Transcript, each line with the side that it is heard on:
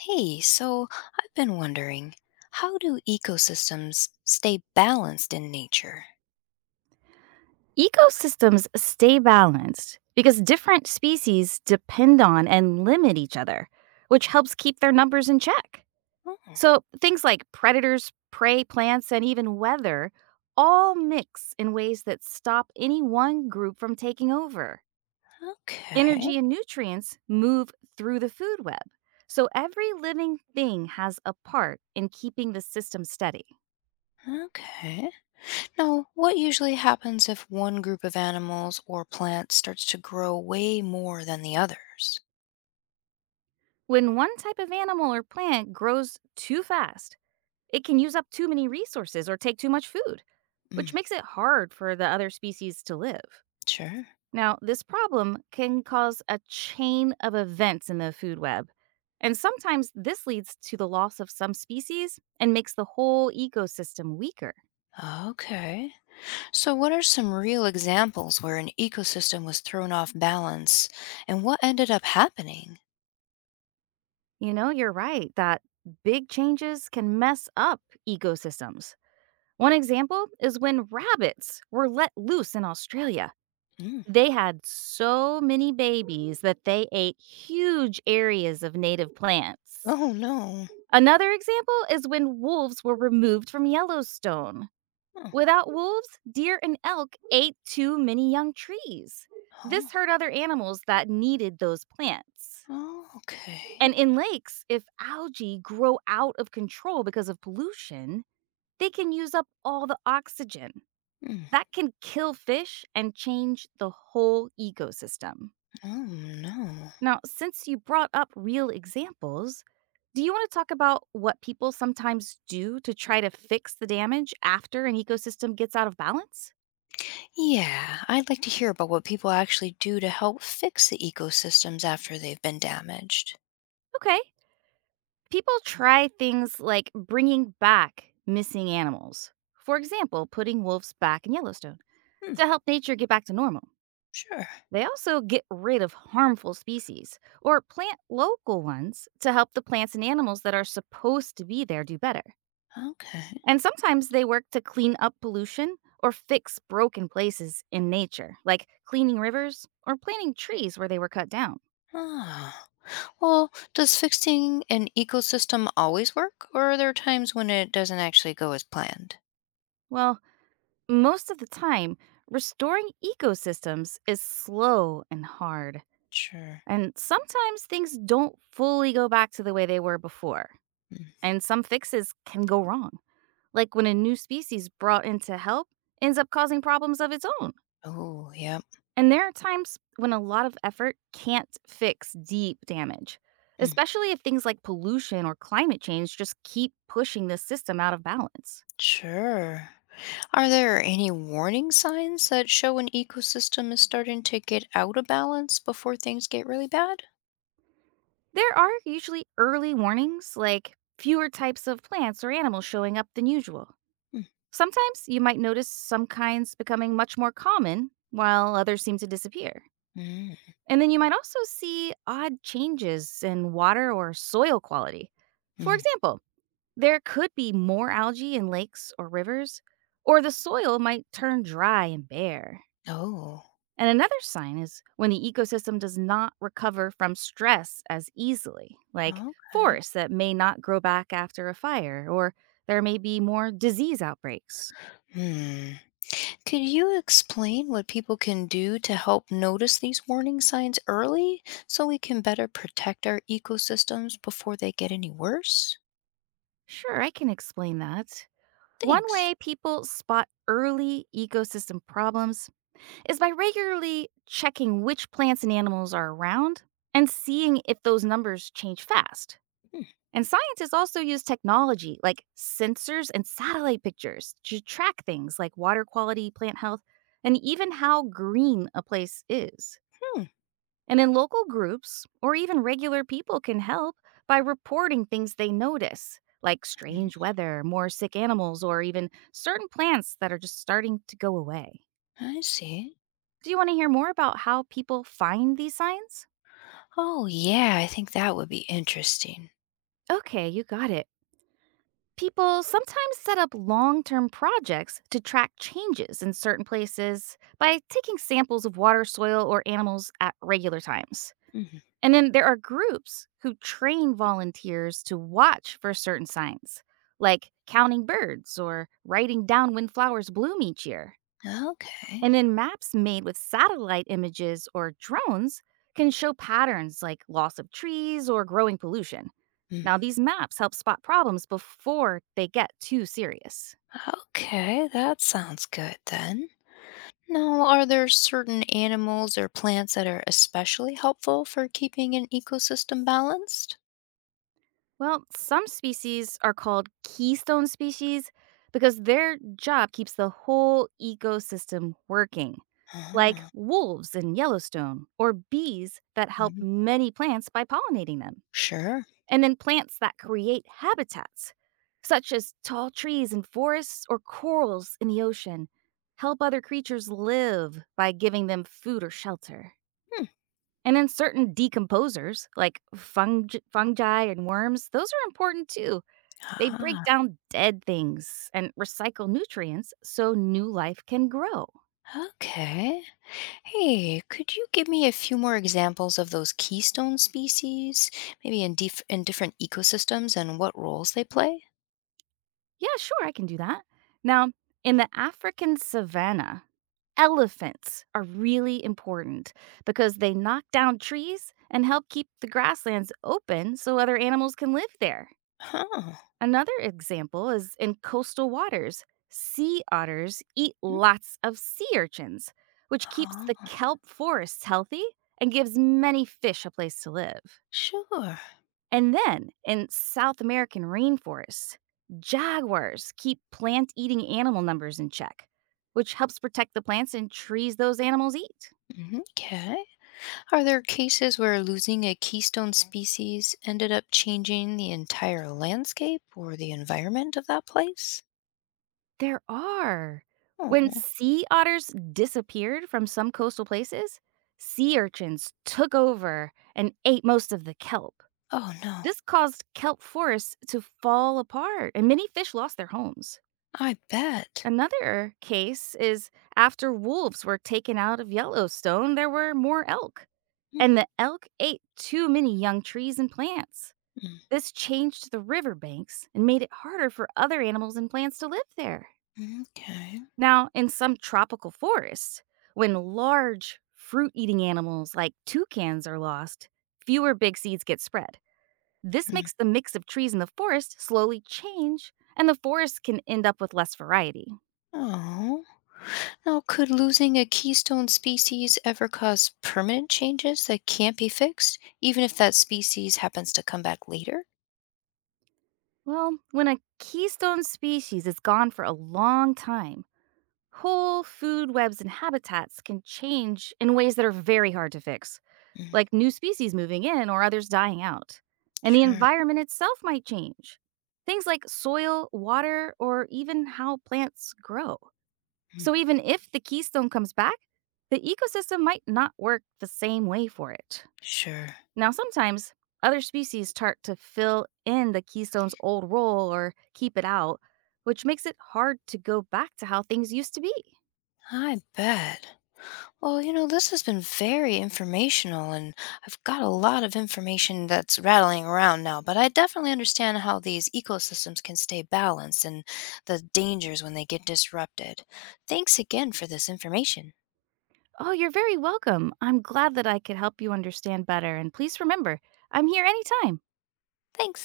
left: Hey, so I've been wondering, how do ecosystems stay balanced in nature?
right: Ecosystems stay balanced because different species depend on and limit each other, which helps keep their numbers in check.
left: Oh,
right: So things like predators, prey, plants, and even weather all mix in ways that stop any one group from taking over.
left: okay,
right: Energy and nutrients move through the food web. So every living thing has a part in keeping the system steady.
left: okay. Now, what usually happens if one group of animals or plants starts to grow way more than the others?
right: When one type of animal or plant grows too fast, it can use up too many resources or take too much food, which
left: Mm,
right: makes it hard for the other species to live.
left: sure.
right: Now, this problem can cause a chain of events in the food web. And sometimes this leads to the loss of some species and makes the whole ecosystem weaker.
left: Okay. So, what are some real examples where an ecosystem was thrown off balance and what ended up happening?
right: You know, you're right that big changes can mess up ecosystems. One example is when rabbits were let loose in Australia.
left: Mm.
right: They had so many babies that they ate huge areas of native plants.
left: Oh, no.
right: Another example is when wolves were removed from Yellowstone.
left: Oh,
right: Without wolves, deer and elk ate too many young trees. This hurt other animals that needed those plants.
left: oh, okay.
right: And in lakes, if algae grow out of control because of pollution, they can use up all the oxygen.
left: Hmm.
right: That can kill fish and change the whole ecosystem.
left: Oh, no.
right: Now, since you brought up real examples, do you want to talk about what people sometimes do to try to fix the damage after an ecosystem gets out of balance?
left: Yeah, I'd like to hear about what people actually do to help fix the ecosystems after they've been damaged.
right: Okay. People try things like bringing back missing animals. For example, putting wolves back in Yellowstone
left: Hmm,
right: to help nature get back to normal.
left: sure.
right: They also get rid of harmful species or plant local ones to help the plants and animals that are supposed to be there do better.
left: Okay.
right: And sometimes they work to clean up pollution or fix broken places in nature, like cleaning rivers or planting trees where they were cut down.
left: Ah. Well, does fixing an ecosystem always work, or are there times when it doesn't actually go as planned?
right: Well, most of the time, restoring ecosystems is slow and hard.
left: Sure.
right: And sometimes things don't fully go back to the way they were before,
left: Mm.
right: and some fixes can go wrong, like when a new species brought in to help ends up causing problems of its own.
left: Oh, yep.
right: And there are times when a lot of effort can't fix deep damage,
left: Mm.
right: especially if things like pollution or climate change just keep pushing the system out of balance.
left: Sure. Are there any warning signs that show an ecosystem is starting to get out of balance before things get really bad?
right: There are usually early warnings, like fewer types of plants or animals showing up than usual.
left: Mm.
right: Sometimes you might notice some kinds becoming much more common, while others seem to disappear.
left: Mm.
right: And then you might also see odd changes in water or soil quality. For
left: Mm.
right: example, there could be more algae in lakes or rivers, or the soil might turn dry and bare.
left: Oh.
right: And another sign is when the ecosystem does not recover from stress as easily, like
left: Okay.
right: forests that may not grow back after a fire, or there may be more disease outbreaks.
left: Hmm. Could you explain what people can do to help notice these warning signs early so we can better protect our ecosystems before they get any worse?
right: Sure, I can explain that. One
left: Thanks.
right: way people spot early ecosystem problems is by regularly checking which plants and animals are around and seeing if those numbers change fast. And scientists also use technology like sensors and satellite pictures to track things like water quality, plant health, and even how green a place is.
left: Hmm.
right: And in local groups or even regular people can help by reporting things they notice, like strange weather, more sick animals, or even certain plants that are just starting to go away.
left: I see.
right: Do you want to hear more about how people find these signs?
left: Oh, yeah, I think that would be interesting.
right: Okay, you got it. People sometimes set up long term projects to track changes in certain places by taking samples of water, soil, or animals at regular times.
left: Mhm.
right: And then there are groups who train volunteers to watch for certain signs, like counting birds or writing down when flowers bloom each year.
left: Okay.
right: And then maps made with satellite images or drones can show patterns like loss of trees or growing pollution.
left: Mm.
right: Now, these maps help spot problems before they get too serious.
left: Okay, that sounds good then. Now, are there certain animals or plants that are especially helpful for keeping an ecosystem balanced?
right: Well, some species are called keystone species because their job keeps the whole ecosystem working, like
left: Ah.
right: wolves in Yellowstone, or bees that help
left: Mhm.
right: many plants by pollinating them.
left: Sure.
right: And then plants that create habitats, such as tall trees in forests or corals in the ocean, help other creatures live by giving them food or shelter.
left: Hmm.
right: And then certain decomposers, like fungi and worms, those are important too. They break
left: Ah,
right: down dead things and recycle nutrients so new life can grow.
left: okay. Hey, could you give me a few more examples of those keystone species, maybe in in different ecosystems and what roles they play?
right: Yeah, sure, I can do that. Now, in the African savanna, elephants are really important because they knock down trees and help keep the grasslands open so other animals can live there.
left: Huh.
right: Another example is in coastal waters. Sea otters eat
left: Mm.
right: lots of sea urchins, which keeps
left: Ah,
right: the kelp forests healthy and gives many fish a place to live.
left: sure.
right: And then in South American rainforests, jaguars keep plant eating animal numbers in check, which helps protect the plants and trees those animals eat.
left: Mhm. Okay. Are there cases where losing a keystone species ended up changing the entire landscape or the environment of that place?
right: There are. When
left: Oh,
right: sea otters disappeared from some coastal places, sea urchins took over and ate most of the kelp.
left: oh no.
right: This caused kelp forests to fall apart, and many fish lost their homes.
left: I bet.
right: Another case is after wolves were taken out of Yellowstone, there were more elk,
left: Mm,
right: and the elk ate too many young trees and plants. This changed the riverbanks and made it harder for other animals and plants to live there.
left: mm. Okay.
right: Now, in some tropical forests, when large fruit eating animals like toucans are lost, fewer big seeds get spread. This makes the mix of trees in the forest slowly change, and the forest can end up with less variety.
left: Oh. Now, could losing a keystone species ever cause permanent changes that can't be fixed, even if that species happens to come back later?
right: Well, when a keystone species is gone for a long time, whole food webs and habitats can change in ways that are very hard to fix,
left: Mm,
right: like new species moving in or others dying out. And the
left: sure.
right: environment itself might change. Things like soil, water, or even how plants grow.
left: Mm,
right: So even if the keystone comes back, the ecosystem might not work the same way for it.
left: sure.
right: Now, sometimes other species start to fill in the keystone's old role or keep it out, which makes it hard to go back to how things used to be.
left: I bet. Well, you know, this has been very informational, and I've got a lot of information that's rattling around now, but I definitely understand how these ecosystems can stay balanced and the dangers when they get disrupted. Thanks again for this information.
right: Oh, you're very welcome. I'm glad that I could help you understand better. And please remember, I'm here anytime.
left: Thanks.